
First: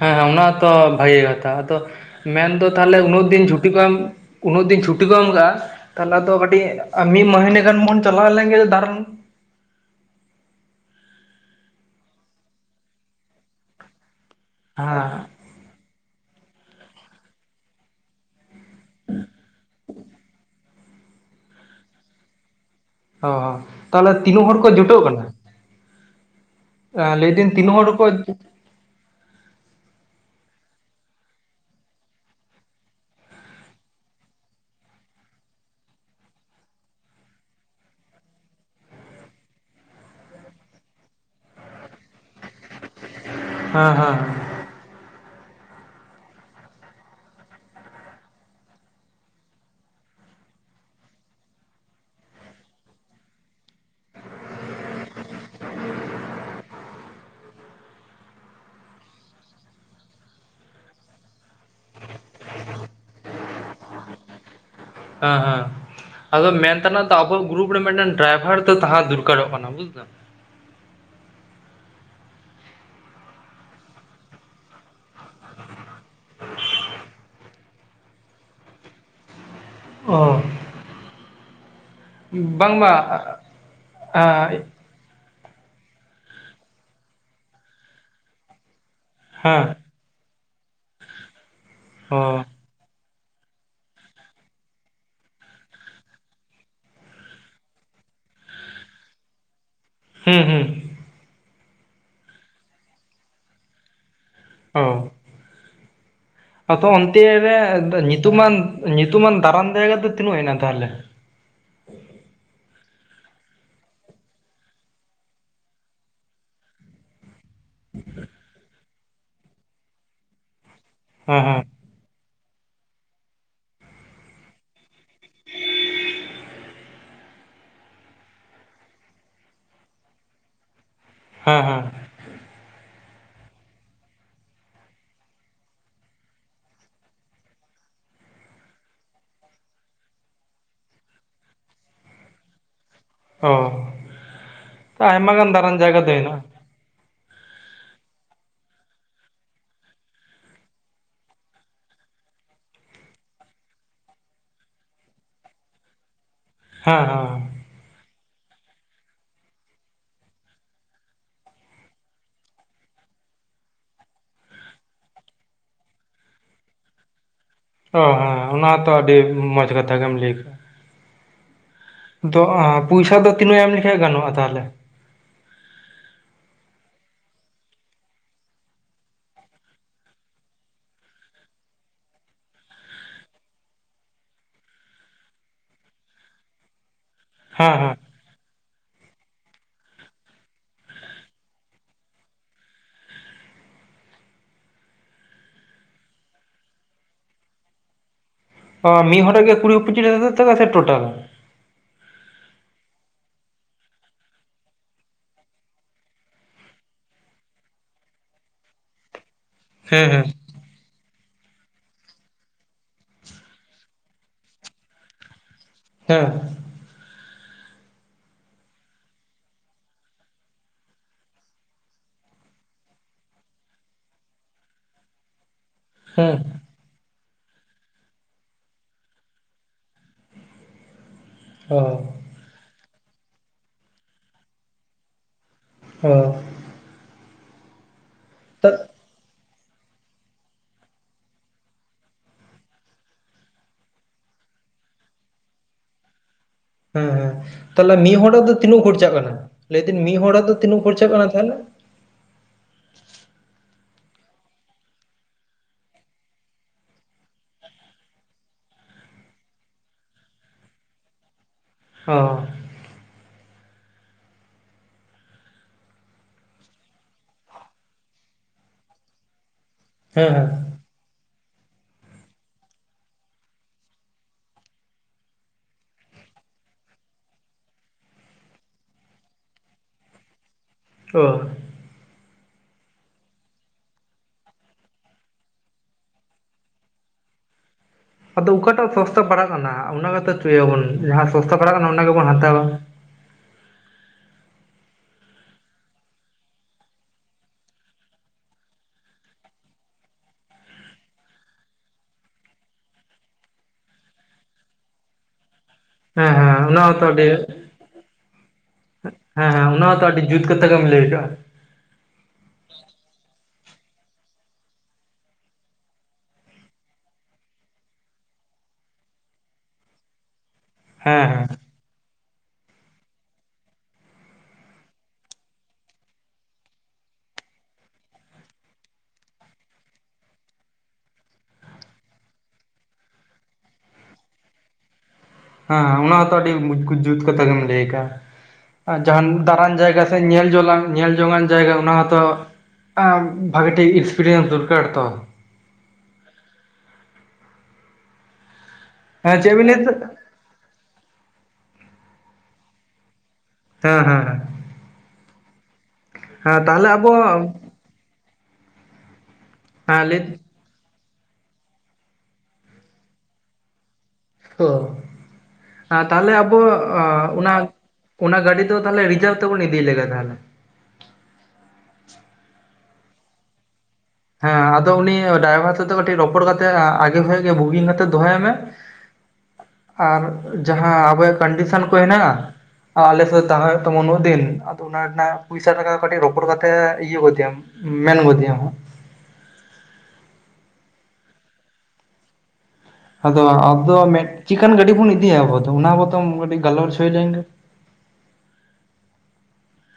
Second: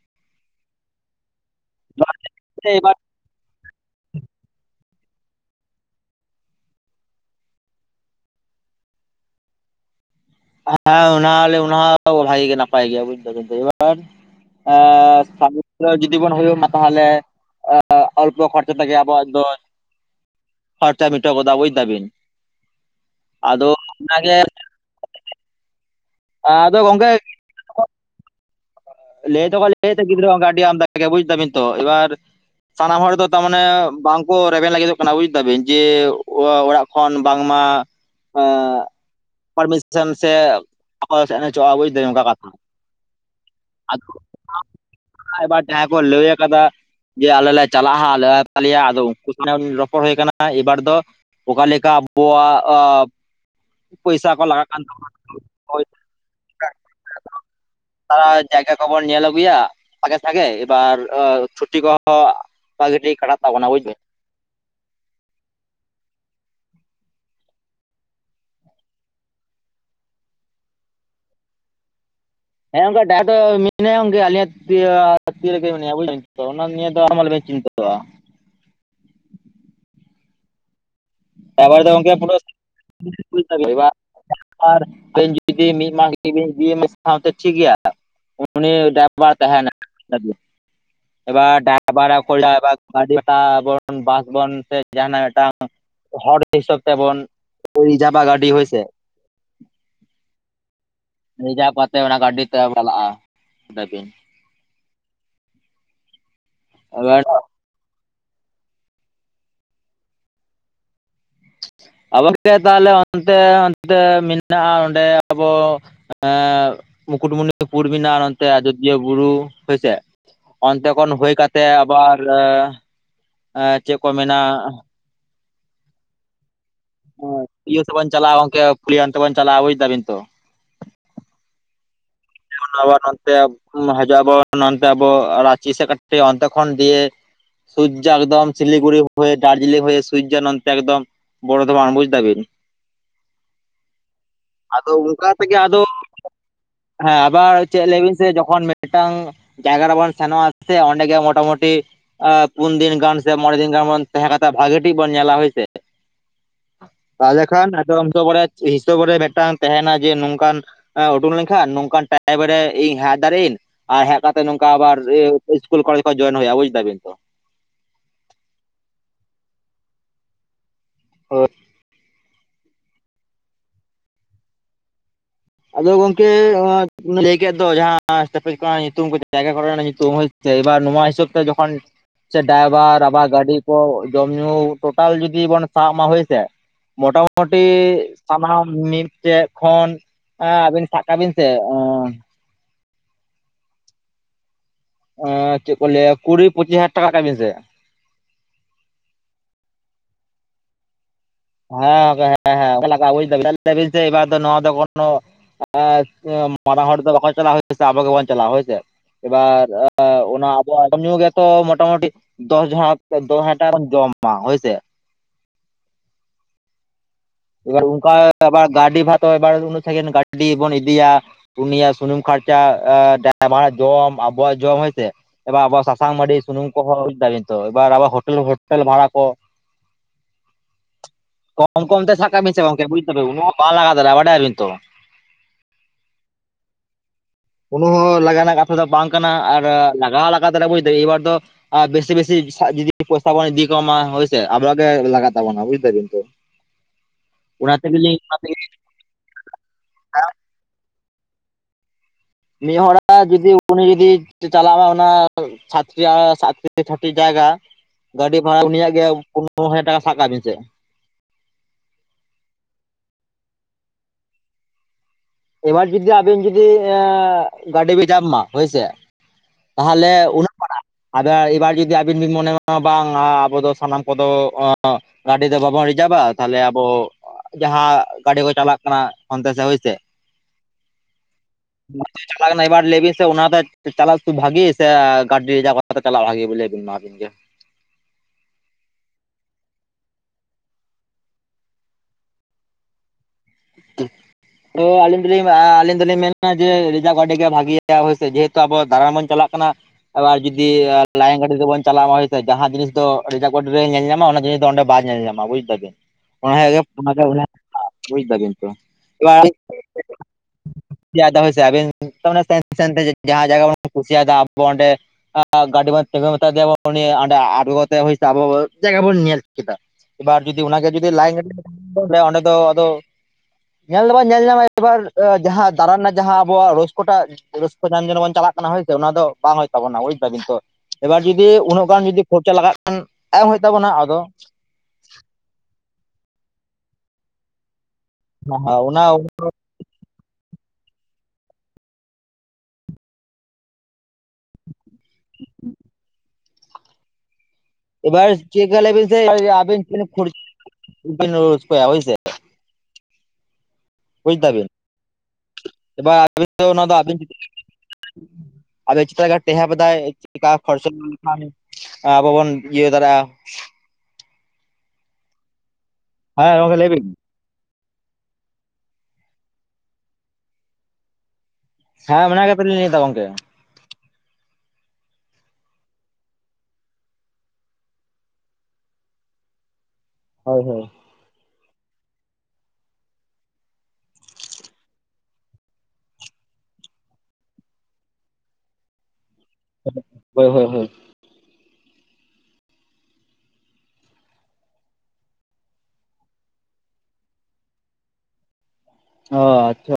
ᱦᱮᱸ ᱦᱮᱸ ᱚᱱᱟ ᱛᱚ ᱵᱷᱟᱜᱤ ᱠᱟᱛᱷᱟ ᱟᱫᱚ ᱢᱮᱱᱫᱚ ᱮᱵᱟᱨ ᱛᱟᱦᱞᱮ ᱩᱱᱟᱹᱜ ᱫᱤᱱ ᱡᱷᱩᱴᱤ -ᱴᱤ ᱠᱚᱢ ᱩᱱᱟᱹᱜ ᱫᱤᱱ ᱪᱷᱩᱴᱤ ᱠᱚ ᱮᱢ ᱟᱠᱟᱜ-ᱟ ᱛᱟᱦᱚᱞᱮ ᱟᱫᱚ ᱠᱟᱹᱴᱤᱡ ᱢᱤᱫ ᱢᱚᱱᱮᱭ ᱜᱟᱱ ᱵᱚᱱ ᱪᱟᱞᱟᱣ ᱞᱮᱱᱜᱮ ᱫᱟᱨᱟᱱ [unintelligible] [inaudible] ‌ᱵᱷᱟᱜᱮ ᱜᱮ ᱱᱟᱯᱟᱭ ᱜᱮᱭᱟ ᱵᱤᱱ ᱱᱟᱯᱟᱭ ᱦᱮᱸ [inaudible] ᱡᱩᱫᱤ ᱵᱚᱱ ᱦᱳᱭᱳᱜ ᱢᱟ ᱛᱟᱦᱚᱞᱮ ᱚᱞᱯᱚ ᱠᱷᱚᱨᱪᱟ ᱟᱵᱚᱣᱟᱜ ᱫᱚ ᱠᱷᱚᱨᱪᱟ ᱢᱮᱴᱟᱹᱣ ᱜᱚᱫᱚᱜ-ᱟ ᱵᱩᱡᱫᱟᱵᱤᱱ, ᱦᱚᱸ ᱦᱚᱸ ᱛᱟᱦᱚᱞᱮ ᱛᱤᱱᱟᱹᱜ ᱦᱚᱲ ᱠᱚ ᱡᱩᱴᱟᱹᱜ ᱠᱟᱱᱟ? ᱟᱫᱚ ᱜᱚᱝᱠᱮ ᱞᱟᱹᱭᱫᱤᱱ ᱛᱤᱱ ᱦᱚᱲ ᱠᱚ ᱞᱟᱹᱭ ᱛᱚᱠᱚ ᱞᱟᱹᱭᱮᱫ ᱛᱮ ᱜᱤᱫᱽᱨᱟᱹ ᱦᱚᱸ ᱚᱱᱠᱟ ᱟᱹᱰᱤ ᱚᱱᱰᱚ ᱜᱮᱭᱟ ᱵᱩᱡᱫᱟ ᱵᱤᱱ ᱛᱚ ᱮᱵᱟᱨ ᱥᱟᱱᱟᱢ ᱦᱚᱲ ᱫᱚ ᱛᱟᱨᱢᱟᱱᱮ ᱵᱟᱝ ᱠᱚ ᱨᱮᱵᱮᱱ ᱞᱟᱹᱜᱤᱫᱚᱜ ᱠᱟᱱᱟ ᱵᱩᱡ ᱫᱟᱵᱤᱱ ᱡᱮ ᱚᱲᱟᱜ ᱠᱷᱚᱱ ᱵᱟᱝᱢᱟ ᱟᱺ [inaudible] [inaudible] [inaudible] ᱦᱮᱸ ᱟᱫᱚ ᱦᱮᱸ ᱦᱮ ᱮᱵᱟᱨ ᱡᱟᱦᱟᱭ ᱠᱚ ᱞᱟᱹᱭ ᱟᱠᱟᱫᱟ ᱡᱮ ᱟᱞᱮ ᱞᱮ ᱪᱟᱞᱟᱜ-ᱟ ᱦᱟᱸᱜ ᱛᱟᱞᱮᱭᱟ ᱟᱫᱚ ᱩᱱᱠᱩ ᱥᱚᱸᱜᱮ ᱨᱚᱯᱚᱲ ᱦᱩᱭ ᱟᱠᱟᱱᱟ ᱮᱵᱟᱨ ᱫᱚ ᱚᱠᱟᱞᱮᱠᱟ ᱟᱵᱚᱣᱟᱜ ᱯᱚᱭᱥᱟ ᱠᱚ ᱞᱟᱜᱟᱜ ᱠᱟᱱ ᱛᱟᱵᱚᱱᱟ? ᱚᱱᱟ ᱡᱟᱭᱜᱟ ᱠᱷᱚᱵᱚᱱ ᱧᱮᱞ ᱟᱹᱜᱩᱭᱟ ᱵᱷᱟᱜᱮ ᱵᱷᱟᱜᱮ ᱮᱵᱟᱨ ᱪᱷᱩᱴᱤ ᱠᱚᱦᱚᱸ ᱵᱷᱟᱜᱮ ᱴᱷᱤᱠ ᱠᱷᱟᱨᱟᱯ ᱛᱟᱵᱚᱱᱟ ᱵᱩᱡ ᱫᱟᱵᱤᱱ ᱦᱮᱸ ᱦᱮᱸ ᱟᱫᱚ ᱢᱮᱱᱛᱮᱱᱟᱜ ᱫᱚ ᱟᱵᱚᱣᱟᱜ ᱜᱨᱩᱯ ᱨᱮ ᱢᱤᱫᱴᱟᱝ ᱰᱨᱟᱭᱵᱷᱟᱨ ᱫᱚ ᱛᱟᱦᱮᱸ ᱫᱚᱨᱠᱟᱨᱚᱜ ᱠᱟᱱᱟ ᱵᱩᱡ ᱫᱟᱢ ᱦᱮᱸ ᱜᱚᱝᱠᱮ ᱰᱟᱭᱵᱷᱟᱨ ᱫᱚ ᱢᱮᱱᱟᱭᱟ ᱜᱚᱝᱠᱮ ᱟᱹᱞᱤᱧᱟᱜ ᱛᱤ ᱨᱮᱜᱤ ᱢᱮᱱᱟᱭᱟ ᱵᱩᱡᱫᱟ ᱵᱤᱱ ᱟᱞᱚ ᱵᱤᱱ ᱪᱤᱱ [unintelligible] ᱚᱦᱺ [unintelligible] [unintelligible] ᱵᱟᱝᱢᱟ [unintelligible] ᱡᱩᱫᱤ ᱢᱤᱫ ᱢᱟᱜ ᱤᱫᱤᱭᱟ [unintelligible] ᱴᱷᱤᱠ ᱜᱮᱭᱟ ᱱᱩᱭ ᱰᱟᱭᱵᱷᱟᱨ ᱮ ᱛᱟᱦᱮᱱᱟ᱾ ᱦᱮᱸ ᱮᱵᱟᱨ ᱰᱚᱭᱵᱟᱨ ᱚ [unintelligible] [unintelligible] [unintelligible] ᱵᱟᱥ ᱵᱚᱱ [unintelligible] ᱦᱚᱲ ᱦᱤᱥᱟᱹᱵ ᱛᱮᱵᱚᱱ ᱨᱤᱡᱟᱯᱟ ᱜᱟᱹᱰᱤ ᱦᱚᱭᱥᱮ ᱦᱩᱸ ᱦᱩᱸ ᱨᱤᱡᱟᱯ ᱠᱟᱛᱮᱫ ᱚᱱᱟ ᱜᱟᱹᱰᱤ ᱛᱮᱵᱚ ᱪᱟᱞᱟᱜ-ᱟ ᱯᱮ ᱫᱤᱱ ᱚ- ᱟᱛᱚ ᱮᱵᱟᱨ ᱚᱱᱛᱮ ᱨᱮ ᱧᱩᱛᱩᱢᱟᱱ ᱧᱤᱛᱩᱢᱟᱱ ᱫᱟᱨᱟᱱ ᱡᱟᱭᱜᱟ ᱫᱚ ᱛᱤᱱᱟᱹᱜ ᱦᱩᱭᱱᱟ ᱛᱟᱦᱚᱞᱮ? ᱟᱵᱚ ᱥᱮ ᱛᱟᱦᱚᱞᱮ ᱚᱱᱛᱮ ᱚᱱᱛᱮ ᱢᱮᱱᱟᱜᱼᱟ ᱚᱸᱰᱮ ᱟᱵᱚ, ᱟᱸ ᱢᱩᱠᱩᱴᱢᱩᱱᱤ ᱯᱩᱲᱵᱤᱱᱟ ᱱᱚᱛᱮ ᱟᱡᱚᱫᱤᱭᱟᱹ ᱵᱩᱨᱩ ᱥᱮ ᱪᱮᱜ ᱚᱱᱛᱮ ᱠᱷᱚᱱ ᱦᱩᱭ ᱦᱮᱸ ᱦᱮᱸ ᱠᱟᱛᱮᱜ ᱵᱟᱨᱟᱹ ᱮᱸ ᱪᱮᱜ ᱠᱚ ᱢᱮᱱᱟ [inaudible] ᱦᱚᱭ, ᱤᱭᱟᱹ ᱛᱮᱵᱚᱱ ᱪᱟᱞᱟᱣ ᱜᱚᱝᱠᱮ ᱯᱷᱩᱞᱤᱟᱱᱛᱮ ᱵᱚᱱ ᱪᱟᱞᱟᱜᱼᱟ ᱵᱩᱡ ᱫᱟᱵᱤᱱ ᱛᱚ, ᱦᱮᱸ ᱦᱮᱸ᱾ ᱟᱵᱟᱨ ᱱᱚᱛᱮ ᱢᱚᱦᱮᱡᱟᱵᱚᱱ ᱚᱱᱛᱮ ᱟᱵᱚ ᱨᱟᱸᱪᱤ ᱥᱮᱜ ᱠᱟᱹᱴᱤᱜ ᱚᱱᱛᱮ ᱠᱷᱚᱱ ᱫᱤᱭᱮ ᱥᱩᱨᱡᱚ ᱮᱠᱫᱚᱢ ᱥᱤᱞᱤᱜᱩᱲᱤ ᱦᱩᱭ ᱫᱟᱨᱡᱤᱞᱤᱝ ᱦᱩᱭ ᱥᱩᱨᱡᱚ ᱱᱚᱱᱛᱮ ᱮᱫᱚᱢ, ᱵᱚᱨᱰᱷᱚᱢᱚᱱ ᱵᱩᱡ ᱫᱟᱵᱤᱱ? ᱟᱫᱚ ᱦᱚ ᱟᱭᱢᱟ ᱚᱱᱠᱟ ᱜᱟᱱ ᱛᱮᱜᱮ ᱫᱟᱬᱟᱱ ᱟᱫᱚ ᱡᱟᱭᱜᱟ ᱫᱚ ᱦᱤᱱᱟᱜᱼᱟ᱾ ᱦᱮᱸ ᱟᱵᱟᱨ ᱪᱮᱜ ᱞᱟᱹᱭ ᱵᱤᱱ ᱥᱮ ᱡᱚᱠᱷᱚᱱ ᱢᱤᱜᱴᱟᱝ ᱡᱟᱭᱜᱟ ᱨᱮᱵᱚᱱ ᱥᱮᱱᱚᱜ ᱟᱥᱮ ᱚᱸᱰᱮ ᱜᱮ ᱢᱚᱴᱟᱢᱩᱴᱤ ᱟᱸ ᱯᱩᱱ ᱫᱤᱱ ᱜᱟᱱ ᱥᱮ ᱢᱚᱬᱮ ᱫᱤᱱ ᱜᱟᱱ ᱵᱚᱱ ᱛᱟᱦᱮᱸ ᱠᱟᱛᱮᱜ ᱵᱷᱟᱜᱤ ᱴᱷᱤᱠ ᱵᱚᱱ ᱧᱮᱞᱟ ᱦᱟᱭᱥᱮ᱾ ᱦᱮᱸ ᱦᱮᱸ ᱦᱮᱸ᱾ ᱛᱟᱦᱮᱸᱠᱷᱟᱱ ᱟᱫᱚ [unintelligible] ᱵᱟᱨᱭᱟ ᱦᱤᱥᱟᱹᱵ ᱨᱮ ᱢᱤᱫᱴᱟᱝ ᱛᱟᱦᱮᱸᱱᱟ ᱡᱮ ᱱᱚᱝᱠᱟᱱ ᱟᱸ ᱩᱰᱩᱝ ᱞᱮᱱ ᱠᱷᱟᱱ ᱱᱚᱝᱠᱟᱱ ᱴᱟᱭᱤᱢ ᱨᱮ ᱤᱧ ᱦᱮᱡ ᱫᱟᱨᱮᱭ ᱟᱹᱧ ᱟᱨ ᱦᱮᱜ ᱠᱟᱛᱮᱜ ᱱᱚᱝᱠᱟ ᱟᱵᱟᱨ ᱤᱥᱠᱩᱞ ᱠᱚᱞᱮᱡᱽ ᱠᱷᱚᱭ ᱡᱚᱭᱮᱱ ᱦᱩᱭᱩᱜᱼᱟ᱾ᱵᱩᱡ ᱫᱟ ᱵᱤᱱ ᱛᱚ? ᱚ ᱦᱮᱸ ᱚᱱᱟᱛᱚ ᱟᱹᱰᱤ ᱢᱚᱸᱡᱽ ᱠᱟᱛᱷᱟ ᱜᱮᱢ ᱞᱟᱹᱭ ᱠᱟᱜᱼᱟ᱾ ᱦᱚᱭ, ᱫᱚ ᱟᱸ ᱯᱚᱭᱥᱟ ᱫᱚ ᱛᱤᱱᱟᱹᱜ ᱮᱢ ᱞᱮᱠᱷᱟᱭ ᱜᱟᱱᱚᱜᱼᱟ ᱛᱟᱦᱚᱞᱮ? ᱟᱫᱚ ᱜᱚᱝᱠᱮ ᱚᱱᱮ ᱞᱟᱹᱭ ᱠᱮᱫ ᱫᱚ ᱡᱟᱦᱟᱸ ᱤᱥᱴᱟᱯᱮᱡ ᱠᱚᱨᱮᱱᱟ ᱧᱩᱛᱩᱢ ᱠᱚ ᱡᱟᱭᱜᱟ ᱠᱚᱨᱮᱱᱟᱜ ᱧᱩᱛᱩᱢ ᱥᱮ ᱮᱵᱟᱨ ᱱᱚᱣᱟ ᱦᱤᱥᱟᱹᱵ ᱛᱮ ᱡᱚᱠᱷᱚᱱ ᱥᱮ ᱰᱟᱭᱵᱷᱟᱨ ᱟᱵᱟᱨ ᱜᱟᱹᱰᱤ ᱠᱚ ᱡᱚᱢ ᱧᱩ ᱴᱳᱴᱟᱞ ᱡᱩᱫᱤ ᱵᱚᱱ ᱥᱟᱵ ᱢᱟ ᱦᱳᱭᱥᱮ ᱢᱚᱴᱟ ᱢᱚᱴᱤ ᱦᱮᱸ ᱦᱮᱸ ᱥᱟᱱᱟᱢ ᱢᱤᱫᱴᱮᱱ ᱠᱷᱚᱱ ᱟᱹᱵᱤᱱ ᱥᱟᱵ ᱠᱟᱜ ᱵᱤᱱ ᱥᱮ ᱟᱸ ᱟᱸ ᱪᱮᱫ ᱠᱚ ᱞᱟᱹᱭᱟ ᱠᱩᱲᱤ ᱯᱚᱸᱪᱤᱥ ᱦᱟᱡᱟᱨ ᱴᱟᱠᱟ ᱠᱟᱜ ᱵᱤᱱ ᱥᱮ, ᱦᱚᱸ ᱢᱤᱜᱹ ᱦᱚᱲ ᱨᱮᱜᱮ ᱜᱮ ᱠᱩᱲᱤ ᱯᱚᱸᱪᱤᱥ ᱦᱟᱡᱟᱨ ᱥᱮ ᱴᱳᱴᱟᱞ? ᱦᱮᱸ ᱦᱮᱸ ᱜᱚᱝᱠᱮ ᱦᱮᱸ ᱦᱮᱸ ᱚᱠᱟᱞᱮᱠᱟ ᱵᱩᱡ ᱫᱟ ᱵᱤᱱ [unintelligible] ᱮᱵᱟᱨ ᱫᱚ ᱱᱚᱣᱟ ᱫᱚ ᱠᱚᱱᱚ ᱮᱸ ᱥᱮ ᱢᱟᱨᱟᱝᱦᱚᱲ ᱫᱚ ᱵᱟᱠᱚ ᱪᱟᱞᱟᱣᱟ ᱦᱚᱭ ᱥᱮ ᱟᱵᱚ ᱜᱮᱵᱚᱱ ᱪᱟᱞᱟᱣᱟ ᱦᱚᱭ ᱥᱮ ᱮᱵᱟᱨ ᱦᱮᱸ ᱦᱮᱸ [unintelligible] ᱚᱱᱟᱯ ᱡᱚᱢ ᱧᱩ ᱜᱮᱛᱚ ᱢᱚᱴᱟᱢᱩᱴᱤ ᱫᱚᱥ ᱡᱚᱱᱦᱟᱸ ᱫᱚᱥ ᱦᱟᱡᱟᱨᱮᱢ ᱡᱚᱢᱟ ᱦᱳᱭᱥᱮ ᱦᱮᱸ᱾ ᱮᱵᱟᱨ ᱚᱱᱠᱟ ᱟᱵᱟᱨ ᱜᱟᱹᱰᱤ ᱵᱷᱟᱲᱟ ᱛᱚ ᱮᱭ ᱵᱟᱨ ᱩᱱᱟᱹᱜ ᱥᱟᱺᱤᱧᱜ ᱜᱟᱹᱰᱤ ᱵᱚᱱ ᱤᱫᱤᱭᱟ ᱩᱩᱱᱤᱭᱟᱜ ᱥᱩᱱᱩᱢ ᱠᱷᱟᱨᱪᱟ ᱮᱸ ᱰᱟᱭᱵᱷᱟᱨᱟᱜ ᱡᱚᱢ ᱟᱵᱚᱣᱟᱜ ᱡᱚᱢ ᱦᱚᱭᱥᱮ ᱮᱵᱟᱨ ᱟᱵᱚᱣᱟᱜ ᱥᱟ ᱥᱟᱝ ᱦᱮᱸ ᱢᱟᱹᱰᱤ ᱥᱩᱱᱩᱢ ᱠᱚᱦᱚᱸ ᱵᱩᱡᱫᱟᱵᱤᱱ ᱛᱚ ᱮᱵᱟᱨ ᱟᱵᱟᱨ ᱦᱳᱴᱮᱞ ᱦᱳᱴᱮᱞ ᱵᱷᱟᱲᱟ ᱠᱚ ᱚ ᱠᱚᱢ ᱠᱚᱢᱛᱮ ᱥᱟ ᱠᱟᱜ ᱵᱤᱱ ᱥᱮ ᱜᱚᱝᱠᱮ ᱵᱩᱡ ᱫᱟᱵᱮᱱ ᱩᱱᱟᱹᱜ ᱵᱟᱝ ᱞᱟᱜᱟᱣ ᱫᱟᱲᱮᱭᱟᱜᱼᱟ ᱵᱟᱰᱟᱭᱟᱵᱤᱱ ᱛᱚ ᱦᱮᱸ᱾ ᱠᱳᱱᱳ ᱞᱟᱜᱟ ᱞᱟᱜᱟ ᱛᱟ ᱛᱮ ᱫᱚ ᱵᱟᱝ ᱠᱟᱱᱟ ᱟᱨ ᱞᱟᱜᱟ ᱞᱟᱜᱟ ᱫᱟᱲᱮᱼᱟ ᱵᱩᱡ ᱫᱟ ᱮᱭᱵᱟᱨ ᱫᱚ ᱟᱨ ᱵᱮᱥᱤ ᱵᱮᱥᱤ ᱥᱟᱜ ᱡᱩᱫᱤ ᱯᱚᱭᱥᱟ ᱵᱟᱭ ᱤᱫᱤ ᱠᱚᱢᱟ ᱦᱚᱭᱥᱮ ᱟᱵᱚᱣᱟᱜ ᱜᱮ ᱞᱟᱜᱟᱜ ᱛᱟᱵᱚᱱᱟ ᱵᱩᱡ ᱫᱟ ᱵᱤᱱ ᱛᱚ? ᱦᱮᱸ ᱦᱮᱸ, ᱚᱱᱟ ᱛᱟᱦᱚᱞᱮ ᱛᱮᱜᱮᱞᱤᱧ ᱢᱤᱫ ᱚᱱᱟ ᱦᱚᱲᱟᱜ ᱛᱮᱜᱮ ᱫᱚ ᱛᱤᱱᱟᱹᱜ ᱠᱷᱚᱨᱪᱟᱜ ᱠᱟᱱᱟ ᱞᱟᱹᱭ ᱫᱟᱞᱤᱧ ᱢᱤᱫ ᱦᱚᱲᱚᱲᱟᱜ ᱫᱚ ᱛᱤᱱᱟᱹᱜ ᱠᱷᱚᱨᱪᱟᱜ ᱠᱟᱱᱟ ᱛᱟᱦᱚᱞᱮ? ᱢᱤᱜ ᱦᱚᱲᱟᱜ ᱡᱩᱫᱤ ᱩᱱᱤ ᱡᱩᱫᱤ ᱪᱟᱼ ᱪᱟᱞᱟᱣᱟ ᱚᱱᱟ ᱥᱟᱛᱴᱤ ᱟ ᱥᱟᱛᱴᱤ ᱪᱷᱟᱴᱤ ᱡᱟᱭᱜᱟ, ᱜᱟᱹᱰᱤ ᱵᱷᱟᱲᱟ ᱩᱱᱤᱭᱟᱜ ᱜᱮ ᱯᱚ-ᱯᱳᱱ ᱦᱟᱡᱟᱨ ᱴᱟᱠᱟ ᱥᱟᱵ ᱠᱟᱜ ᱵᱤᱱ ᱥᱮ ᱦᱟ ᱾ ᱮᱵᱟᱨ ᱡᱩᱫᱤ ᱟᱵᱤᱱ ᱡᱩᱫᱤ ᱮᱸ-ᱮᱸᱜ ᱜᱟᱹᱰᱤ ᱵᱤᱱ ᱧᱟᱢᱟ ᱢᱟ ᱦᱳᱭ ᱥᱮ ᱛᱟᱦᱞᱮ ᱩᱱᱟᱹᱜ ᱯᱟᱲᱟᱜ ᱾ ᱟᱫᱚ ᱮᱵᱟᱨ ᱡᱩᱫᱤ ᱟᱵᱤᱱ ᱵᱤᱱ ᱢᱚᱱᱮᱭᱟ ᱵᱟᱝ ᱟᱵᱚ ᱫᱚ ᱥᱟᱱᱟᱢ ᱠᱚᱫᱚ ᱚᱸ ᱜᱟᱰᱤ ᱫᱚ ᱵᱟᱵᱚᱱ ᱨᱤᱡᱟᱵᱟ ᱛᱟᱦᱞᱮ ᱟᱵᱚ ᱡᱟᱦᱟᱸ ᱜᱟᱰᱤ ᱠᱚ ᱪᱟᱞᱟᱜ ᱠᱟᱱᱟ ᱚᱱᱛᱮ ᱥᱮ ᱦᱳᱭ ᱥᱮ ᱳᱭ ᱾ ᱚᱱᱟ ᱪᱟᱞᱟᱜ ᱠᱟᱱᱟ ᱮᱵᱟᱨ ᱞᱟᱹᱭᱵᱤᱱ ᱥᱮ ᱚᱱᱟᱫᱚ ᱪᱟᱞᱟᱜ ᱵᱷᱟᱜᱮᱹᱥᱮ ᱜᱟᱰᱤ ᱨᱤᱡᱟᱵ ᱠᱟᱛᱮ ᱪᱟᱞᱟᱜ ᱵᱷᱟᱜᱮᱹ ᱵᱚᱞᱮ ᱞᱟᱹᱭᱵᱤᱱ ᱟᱵᱤᱱ ᱜᱮ? ᱟᱫᱚ ᱚᱠᱟᱴᱟᱜ ᱥᱚᱥᱛᱟ ᱯᱟᱲᱟᱜ ᱠᱟᱱᱟ ᱚᱱᱟᱜᱮᱛᱚ ᱪᱭᱟᱵᱚᱱ ᱡᱟᱦᱟᱸ ᱥᱚᱥᱛᱟ ᱯᱟᱲᱟᱜ ᱟ ᱚᱱᱟ ᱜᱮᱵᱚᱱ ᱦᱟᱛᱟᱣᱟ ᱾ ᱷᱩᱸᱦ ᱾ ᱛᱚ ᱟᱞᱤᱧ ᱫᱚᱞᱤᱧ ᱟ-ᱟᱞᱤᱧ ᱫᱚᱞᱤᱧ ᱢᱮᱱᱫ ᱛᱟᱦᱮᱸᱡᱮ ᱨᱤᱡᱟᱵᱷ ᱜᱟᱰᱤ ᱜᱮ ᱵᱷᱟᱜᱮᱹᱭᱟ ᱟᱵᱚ ᱥᱮ ᱡᱮᱹᱦᱮᱹᱛᱩ ᱟᱵᱚ ᱫᱟᱬᱟᱱ ᱵᱚᱱ ᱪᱟᱞᱟᱜ ᱠᱟᱱᱟ ᱾ ᱮᱵᱟᱨ ᱡᱩᱫᱤ ᱞᱟᱭᱤᱱ ᱜᱟᱹᱰᱤ ᱛᱮᱵᱚᱱ ᱪᱟᱞᱟᱜᱼᱟ ᱦᱚᱭᱛᱳ ᱡᱟᱦᱟᱸ ᱡᱤᱱᱤᱥ ᱫᱚ ᱨᱤᱡᱟᱨᱵᱽ ᱜᱟᱹᱰᱤ ᱨᱮ ᱧᱮᱞ ᱧᱟᱢᱚ ᱟ ᱚᱱᱟ ᱡᱤᱱᱤᱥ ᱫᱚ ᱚᱸᱰᱮ ᱵᱟᱭ ᱧᱮᱞ ᱧᱟᱢᱚ ᱟ ᱾ ᱵᱩᱡᱽ ᱫᱟᱵᱤᱱ ᱦᱮᱸ ᱚᱱᱟ ᱦᱮᱸ ᱤᱭᱟᱹ ᱦᱚᱸᱛᱚ ᱱᱟᱥᱮ ᱟᱹᱰᱤ ᱚᱱᱟ ᱚ ᱵᱩᱡᱽ ᱫᱟᱵᱤᱱ ᱾ ᱦᱮᱸ ᱦᱮᱸ, ᱚᱱᱟ ᱦᱚᱸᱛᱚ ᱟᱰᱤ ᱡᱩᱛ ᱠᱟᱛᱷᱟ ᱜᱮᱢ ᱞᱟᱹᱭ ᱟᱠᱟᱜᱼᱟ ᱠᱩᱥᱤᱭᱟᱫᱟ ᱾ ᱦᱳᱭ ᱟᱵᱤᱱ ᱥᱮᱱ ᱥᱮᱱᱛᱮ ᱡᱟᱦᱟᱸ ᱡᱟᱭᱜᱟ ᱵᱚᱱ ᱠᱩᱥᱤᱭᱟᱫᱟ ᱟᱵᱚ ᱚᱸᱰᱮ ᱜᱟᱰᱤ ᱵᱚᱱ ᱛᱤᱸᱜᱩ ᱢᱮᱛᱟ ᱫᱮᱭᱟᱵᱚ ᱩᱱᱤ ᱚᱸᱰᱮ ᱟᱬᱜᱚ ᱠᱟᱛᱮ. ᱦᱳᱭᱥᱮ ᱟᱵᱚ ᱡᱟᱭᱜᱟ ᱵᱚᱱ ᱧᱮᱞ ᱠᱮᱫᱟ ᱾ ᱮᱵᱟᱨ ᱡᱩᱫᱤ ᱚᱱᱟᱜᱮ ᱡᱩᱫᱤ ᱦᱮᱸ ᱞᱟᱭᱤᱱ ᱦᱮᱸ ᱜᱟᱰᱤ ᱚᱸᱰᱮ ᱫᱚ ᱟᱫᱚ ᱧᱮᱞ ᱫᱚᱵᱚᱱ ᱧᱮᱞ ᱧᱟᱢᱟ ᱮᱵᱟᱨ ᱡᱟᱦᱟᱸ ᱫᱟᱬᱟᱱ ᱨᱮᱱᱟᱜ ᱡᱟᱦᱟᱸ ᱟᱵᱚᱣᱟᱜ ᱨᱳᱥ ᱠᱚᱴᱟ ᱨᱟᱹᱥᱠᱟᱹ ᱡᱟᱦᱟᱱ ᱡᱚᱱᱚ ᱵᱚᱱ ᱪᱟᱞᱟᱜ ᱠᱟᱱᱟ ᱦᱳᱭᱥᱮ ᱚᱱᱟ ᱫᱚ ᱵᱟᱝ ᱦᱳᱭᱳᱜ ᱛᱟᱵᱚᱱᱟ ᱵᱩᱡᱽᱫᱟᱵᱤᱱ ᱛᱚ ᱾ ᱪᱟ-ᱜ, ᱮᱵᱟᱨ ᱡᱩᱫᱤ ᱩᱱᱟᱹᱜ ᱜᱟᱱ ᱡᱩᱫᱤ ᱠᱷᱚᱨᱪᱟ ᱞᱟᱜᱟᱜ ᱠᱷᱟᱱ ᱮᱢ ᱦᱳᱭᱳᱜ ᱛᱟᱵᱚᱱᱟ ᱟᱫᱚ ᱾ ᱦᱮᱸ ᱚᱱᱟᱛᱚ ᱟᱹᱰᱤ ᱵᱩᱡᱽᱠᱩ ᱡᱩᱛ ᱠᱟᱛᱷᱟ ᱜᱮᱢ ᱞᱟᱹᱭ ᱠᱟ ᱟᱨ ᱚᱱᱟ ᱡᱟᱦᱟᱱ ᱫᱟᱬᱟᱱ ᱡᱟᱭᱜᱟ ᱧᱮᱞ ᱡᱚᱞᱟᱝ ᱧᱮᱞ ᱡᱚᱝᱟᱱ ᱡᱟᱭᱜᱟ ᱚᱱᱟ ᱦᱚᱸᱛᱚ ᱟᱸ ᱵᱷᱟᱜᱮᱹ ᱴᱷᱤᱠ ᱤᱥᱯᱤᱨᱤᱭᱮᱱᱥ ᱫᱚᱨᱠᱟᱨ ᱛᱚ ᱾ ᱮᱵᱟᱨ ᱪᱮᱜᱠᱟ ᱞᱟᱹᱭ ᱵᱮᱱ ᱥᱮ ᱦᱮᱸ ᱪᱮᱫ ᱵᱤᱱ ᱞᱟᱹᱭ ᱟᱵᱤᱱ ᱮᱫᱟ? [inaudible] ᱦᱳᱭ ᱥᱮ ᱾ ᱦᱮᱸ ᱦᱮᱸ ᱵᱩᱡᱽ ᱫᱟᱵᱤᱱ, ᱮᱵᱟᱨ ᱟᱵᱤᱱ ᱦᱮᱸ ᱫᱚ ᱚᱱᱟ ᱛᱟᱦᱚᱞᱮ ᱫᱚ ᱟᱵᱚ ᱟᱵᱤᱱ ᱴᱩᱸᱡ ᱟᱫᱚ [inaudible] ᱾ [inaudible] ᱦᱮᱸ ᱞᱟᱹᱭ ᱟᱵᱳ ᱵᱚᱱ ᱤᱭᱟᱹ ᱫᱟᱲᱮᱭᱟᱜ-ᱟ ᱾ ᱚᱻ, ᱛᱟᱦᱞᱮ ᱟᱵᱚ ᱦᱮᱸ ᱜᱚᱝᱠᱮ ᱞᱟᱹᱭ ᱚ ᱵᱤᱱ [inaudible] ᱚᱱᱟᱠ ᱚᱱᱟ ᱜᱟᱹᱰᱤ ᱫᱚ ᱛᱟᱞᱦᱮ ᱨᱤᱡᱟᱵᱷ ᱛᱮᱵᱚᱱ ᱤᱫᱤ ᱞᱮᱫᱟ ᱛᱟᱦᱞᱮ᱾ ᱦᱮᱸ ᱚᱱᱟ ᱜᱮᱛᱚ ᱞᱤᱧ ᱞᱟᱹᱭᱫᱟ ᱜᱚᱝᱠᱮ ᱾ ᱦᱮᱸ ᱟᱫᱚ ᱩᱱᱤ ᱰᱟᱭᱵᱷᱟᱨ ᱥᱟᱛᱮ ᱠᱟᱹᱴᱤᱡ ᱨᱚᱯᱚᱲ ᱠᱟᱛᱮ ᱟᱜᱮ ᱠᱷᱚᱡ ᱵᱩᱜᱤᱝ ᱠᱟᱛᱮᱜ ᱫᱚᱦᱚᱭ ᱢᱮ, ᱟᱨ ᱦᱳᱭ ᱦᱳᱭ ᱡᱟᱦᱟᱸ ᱟᱵᱚᱭᱟᱜ ᱠᱚᱱᱰᱤᱥᱚᱱ ᱠᱚ ᱦᱮᱱᱟᱜᱼᱟ? ᱟᱞᱮ ᱥᱮᱫ ᱛᱟᱦᱮᱸ ᱦᱳᱭᱳᱜ ᱛᱟᱢᱟ ᱩᱱᱟᱹᱜ ᱫᱤᱱ ᱟᱫᱚ ᱚᱱᱟ ᱨᱮᱱᱟᱜ ᱯᱚᱭᱥᱟ ᱴᱟᱠᱟ ᱠᱟᱹᱴᱤᱡ ᱨᱚᱯᱚᱲ ᱠᱟᱛᱮ ᱤᱭᱟᱹ [unintelligible] ᱾ ᱢᱮᱱ ᱜᱚᱫᱮᱭᱟᱢ ᱦᱟᱸᱜ ᱾ ᱯᱷᱩᱲᱩᱠ, ᱦᱳᱭ -ᱦᱳᱭ- ᱦᱳᱭ ᱾ ᱟᱫᱚ ᱟᱫᱚ ᱢᱮᱫ ᱪᱤᱠᱟᱱ ᱜᱟᱹᱰᱤ ᱵᱚᱱ ᱤᱫᱤᱭᱟ ᱟᱵᱚ ᱚᱱᱟ ᱵᱚᱛᱚᱢ ᱠᱟᱹᱴᱤᱡ ᱜᱟᱞᱚᱪ ᱦᱩᱭ ᱞᱮᱱ ᱜᱮ ᱾ ᱚ ᱟᱪᱷᱟᱜ ᱾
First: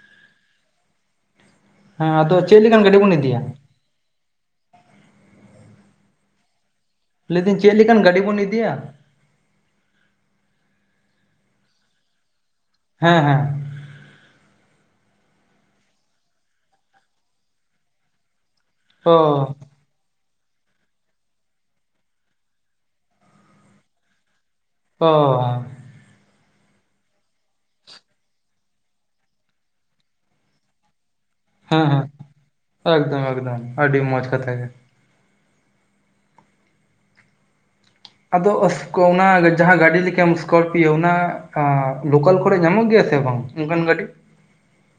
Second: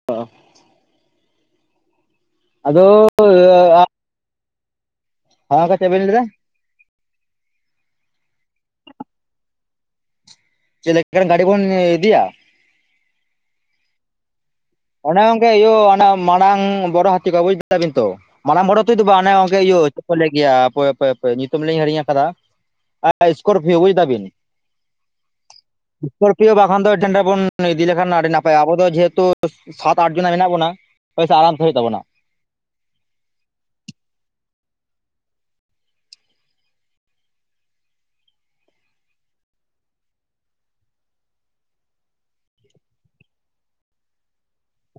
ᱦᱮᱸ, ᱟᱫᱚ ᱪᱮᱜ ᱞᱮᱠᱟᱱ ᱜᱟᱹᱰᱤ ᱵᱚᱱ ᱤᱫᱤᱭᱟ? ᱟᱱᱟ ᱫᱚ ᱪᱮᱜ ᱞᱟᱹᱭᱫᱟ? ᱞᱟᱹᱭ ᱫᱟᱹᱧ ᱪᱮᱜ ᱞᱮᱠᱟᱱ ᱜᱟᱹᱰᱤ ᱵᱚᱱ ᱤᱫᱤᱭᱟ? ᱪᱮᱜ ᱞᱮᱠᱟᱱ ᱜᱟᱹᱰᱤ ᱵᱚᱱ ᱩᱸᱦ ᱤ-ᱤᱫᱤᱭᱟ? ᱦᱮᱸ ᱦᱮᱸ᱾ ᱚᱱᱮ ᱜᱚᱝᱜᱮ ᱤᱭᱟᱹ ᱚᱱᱟ ᱢᱟᱲᱟᱝ ᱵᱚᱨᱚ ᱦᱟᱹᱛᱤ ᱠᱚ ᱵᱩᱡᱽ ᱫᱟ ᱵᱤᱱ ᱛᱚ, ᱢᱟᱲᱟᱝ ᱵᱚᱨᱚᱛ ᱱᱤᱛᱳᱜ ᱫᱚ ᱚ ᱵᱟᱝ ᱚᱱᱮ ᱜᱚᱝᱠᱮ ᱤᱭᱟᱹ ᱪᱮᱫ ᱠᱚ ᱞᱮᱭ ᱜᱮᱭᱟ ᱦᱟᱯᱳᱭ ᱦᱟᱯᱮ ᱦᱟᱯᱮ ᱧᱩᱛᱩᱢ ᱞᱤᱧ ᱦᱤᱲᱤᱧ ᱠᱟᱫᱟ [unintelligible] ᱥᱠᱚᱨᱯᱤᱭᱳ ᱵᱩᱡ ᱫᱟᱵᱤᱱ᱾ ᱚᱻ ᱥᱠᱚᱨᱯᱤᱭᱚ ᱵᱟᱠᱷᱟᱱ ᱫᱚ [unintelligible] ᱵᱚᱱ ᱤᱫᱤ ᱞᱮᱠᱷᱟᱱ ᱟᱹᱰᱤ ᱱᱟᱯᱟᱭᱟ, ᱟᱵᱚ ᱫᱚ ᱡᱮᱦᱮᱛᱩ ᱥᱟᱛ ᱟᱴ ᱡᱚᱱᱟ ᱢᱮᱱᱟᱜ ᱵᱚᱱᱟ ᱦᱳᱭ ᱥᱮ ᱟᱨᱟᱢ ᱥᱮ ᱦᱩᱭᱩᱜ ᱦᱮᱸ ᱛᱟᱵᱚᱱᱟ ᱦᱮᱸ ᱮᱠᱫᱚᱢ ᱮᱠᱫᱚᱢ ᱟᱹᱰᱤ ᱢᱚᱸᱡᱽ ᱠᱟᱛᱷᱟ ᱜᱮ᱾ ᱟᱫᱚ ᱚᱱᱟ ᱡᱟᱦᱟᱸ ᱜᱟᱹᱰᱤ ᱞᱮᱠᱟᱱ ᱥᱠᱚᱨᱯᱤᱭᱳ ᱚᱱᱟ ᱞᱳᱠᱟᱞ ᱠᱚᱨᱮ ᱧᱟᱢᱚᱜ ᱜᱮᱭᱟ ᱥᱮ ᱵᱟᱝ? ᱱᱚᱝᱠᱟᱱ ᱜᱟᱹᱰᱤ?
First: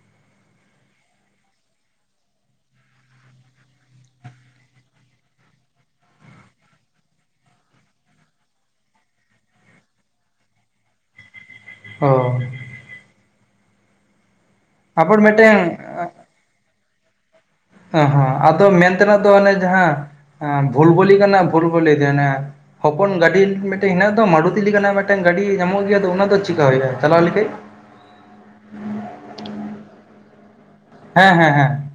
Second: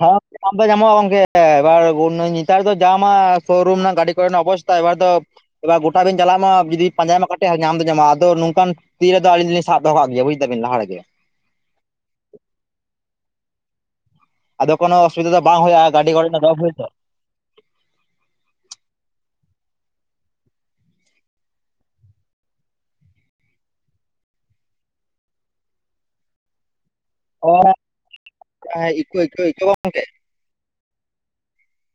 ᱦᱮᱸ [unintelligible] ᱧᱟᱢ ᱫᱚ ᱧᱟᱢᱚᱜᱼᱟ ᱜᱚᱝᱠᱮ ᱮᱵᱟᱨ ᱱᱮᱛᱟᱨ ᱫᱚ ᱡᱟᱢᱟ ᱥᱳᱨᱩᱢ ᱨᱮᱱᱟᱜ ᱜᱟᱹᱰᱤ ᱠᱚᱨᱮᱱᱟᱜ ᱚᱵᱚᱥ ᱮᱵᱟᱨ ᱫᱚ ᱮᱵᱟᱨ ᱜᱚᱴᱟ ᱵᱮᱱ ᱪᱟᱞᱟᱜ ᱢᱟ ᱡᱩᱫᱤ ᱯᱟᱸᱡᱟᱭᱟᱢ ᱠᱟᱹᱴᱤᱡ ᱧᱟᱢ ᱫᱚ ᱧᱟᱢᱚᱜᱟ ᱟᱫᱚ ᱱᱚᱝᱠᱟᱱ ᱛᱤ ᱨᱮᱫᱚ ᱟᱹᱞᱤ ᱫᱚᱞᱤᱧ ᱥᱟᱵ ᱫᱚᱦᱚ ᱠᱟᱜ ᱜᱮᱭᱟ ᱵᱩᱡ ᱫᱟᱵᱮᱱ ᱞᱟᱦᱟ ᱨᱮᱜᱮ᱾ ᱚ᱾ ᱟᱫᱚ ᱠᱚᱱᱚ ᱟᱵᱟᱨ ᱚᱥᱩᱵᱤᱫᱟ ᱵᱟᱝ ᱢᱤᱫᱴᱮᱱ ᱦᱩᱭᱩᱜᱼᱟ ᱜᱟᱹᱰᱤ ᱜᱷᱚᱲᱟ [unintelligible] ᱮᱦᱚᱸ ᱟᱫᱚ ᱢᱮᱱ ᱛᱮᱱᱟᱜ ᱫᱚ ᱚᱱᱮ ᱡᱟᱦᱟᱸ ᱮᱸᱵᱷᱩᱞ ᱵᱚᱞᱤ ᱠᱟᱱᱟ ᱵᱷᱩᱞ ᱵᱚᱞᱤ ᱡᱟᱦᱟᱸ ᱚᱱᱟ ᱦᱚᱯᱚᱱ ᱜᱟᱹᱰᱤ ᱢᱤᱫᱴᱮᱱ ᱦᱮᱸᱱᱟᱜ ᱫᱚ ᱢᱟᱨᱩᱛᱤ ᱞᱮᱠᱟᱱᱟᱜ ᱢᱤᱫᱴᱮᱱ ᱜᱟᱹᱰᱤ ᱧᱟᱢᱚᱜ ᱜᱮᱭᱟ ᱫᱚ ᱚᱱᱟ ᱫᱚ ᱪᱮᱠᱟ ᱦᱩᱭᱩᱜᱼᱟ? ᱪᱟᱞᱟᱣ ᱞᱮᱠᱷᱟᱡ [inaudible] ᱦᱮᱸ ᱤᱠᱳ ᱤᱠᱳ ᱵᱟᱝ ᱜᱚᱢᱠᱮ? ᱦᱮᱸ ᱦᱮᱸ ᱦᱮᱸ᱾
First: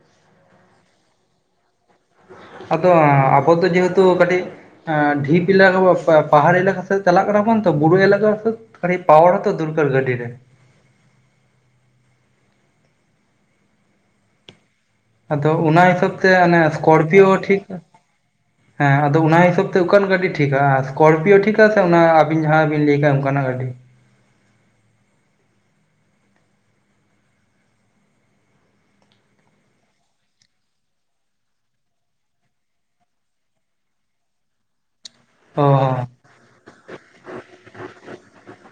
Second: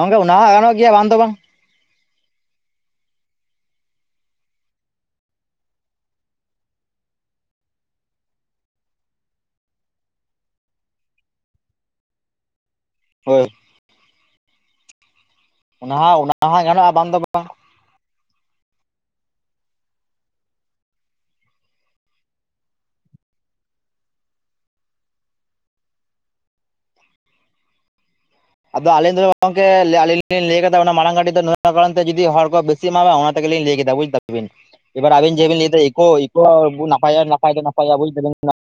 ᱜᱚᱝᱠᱮ ᱚᱱᱟ ᱦᱚᱸ ᱜᱟᱱᱚᱜ ᱜᱮᱭᱟ ᱵᱟᱝ ᱫᱚ ᱵᱟᱝ᱾ ᱟᱫᱚ ᱟᱵᱚ ᱫᱚ ᱡᱮᱦᱮᱛᱩ ᱠᱟᱹᱴᱤᱡ ᱟᱸᱰᱷᱤᱯ ᱮᱞᱟᱠᱟ [inaudible] ᱯᱟᱦᱟᱲ ᱮᱞᱟᱠᱟ ᱥᱮᱫ ᱪᱟᱞᱟᱜ ᱠᱟᱱᱟᱵᱚᱱ ᱛᱚ ᱵᱩᱨᱩ ᱮᱞᱟᱠᱟ ᱥᱮᱫ ᱠᱟᱹᱴᱤᱡ ᱯᱟᱣᱟᱨ ᱦᱚᱸᱛᱚ ᱫᱩᱨᱠᱚᱞ ᱜᱟᱹᱰᱤ ᱨᱮ᱾ ᱦᱳᱭ᱾ ᱟᱫᱚ ᱚᱱᱟ ᱦᱤᱥᱟᱹᱵ ᱦᱚᱸ ᱛᱮ ᱚᱱᱟ ᱦᱚᱸ ᱜᱟᱱᱚᱜᱼᱟ ᱵᱟᱝ ᱫᱚ ᱥᱠᱚᱨᱯᱤᱭᱳ ᱜᱮ ᱵᱟᱝ ᱴᱷᱤᱠᱼᱟ᱾ ᱦᱮᱸ ᱟᱫᱚ ᱚᱱᱟ ᱦᱤᱥᱟᱹᱵ ᱛᱮ ᱚᱠᱟᱱ ᱜᱟᱹᱰᱤ ᱴᱷᱤᱠᱟ ᱟᱨ ᱥᱠᱚᱨᱯᱤᱭᱳ ᱴᱷᱤᱠᱟ ᱥᱮ ᱚᱱᱟ ᱟᱵᱤᱱ ᱡᱟᱦᱟᱸ ᱵᱤᱱ ᱞᱟᱹᱭᱠᱟ ᱚᱝᱠᱟᱱᱟᱜ ᱜᱟᱹᱰᱤ? ᱟᱫᱚ ᱟᱹᱞᱤᱧ ᱫᱚ ᱜᱚᱝᱠᱮ ᱟᱹᱞᱤᱧ ᱞᱤᱧ ᱞᱟᱹᱭ ᱠᱟᱫᱟ ᱚᱱᱟ ᱢᱟᱲᱟᱝ ᱜᱟᱹᱰᱤ ᱫᱚ ᱱᱚᱣᱟ ᱠᱟᱨᱚᱱ ᱛᱮ ᱡᱩᱫᱤ ᱦᱚᱲ ᱠᱚ ᱵᱮ [unintelligible] ᱚᱱᱟ ᱛᱮᱜᱮ ᱞᱤᱧ ᱞᱟᱹᱭ ᱠᱮᱫᱟ ᱵᱩᱡ ᱫᱟᱵᱤᱱ, ᱮᱵᱟᱨ ᱟᱵᱤᱱ ᱡᱮ ᱵᱮᱱ ᱚ ᱞᱟᱹᱭ ᱫᱟ ᱤᱠᱳ ᱤᱠᱳ ᱱᱩ ᱱᱟᱯᱟᱭᱚᱜᱼᱟ ᱱᱟᱯᱟᱭ ᱫᱚ ᱱᱟᱯᱟᱭᱟ ᱵᱩᱡᱫᱟᱵᱤᱱ ᱱᱟ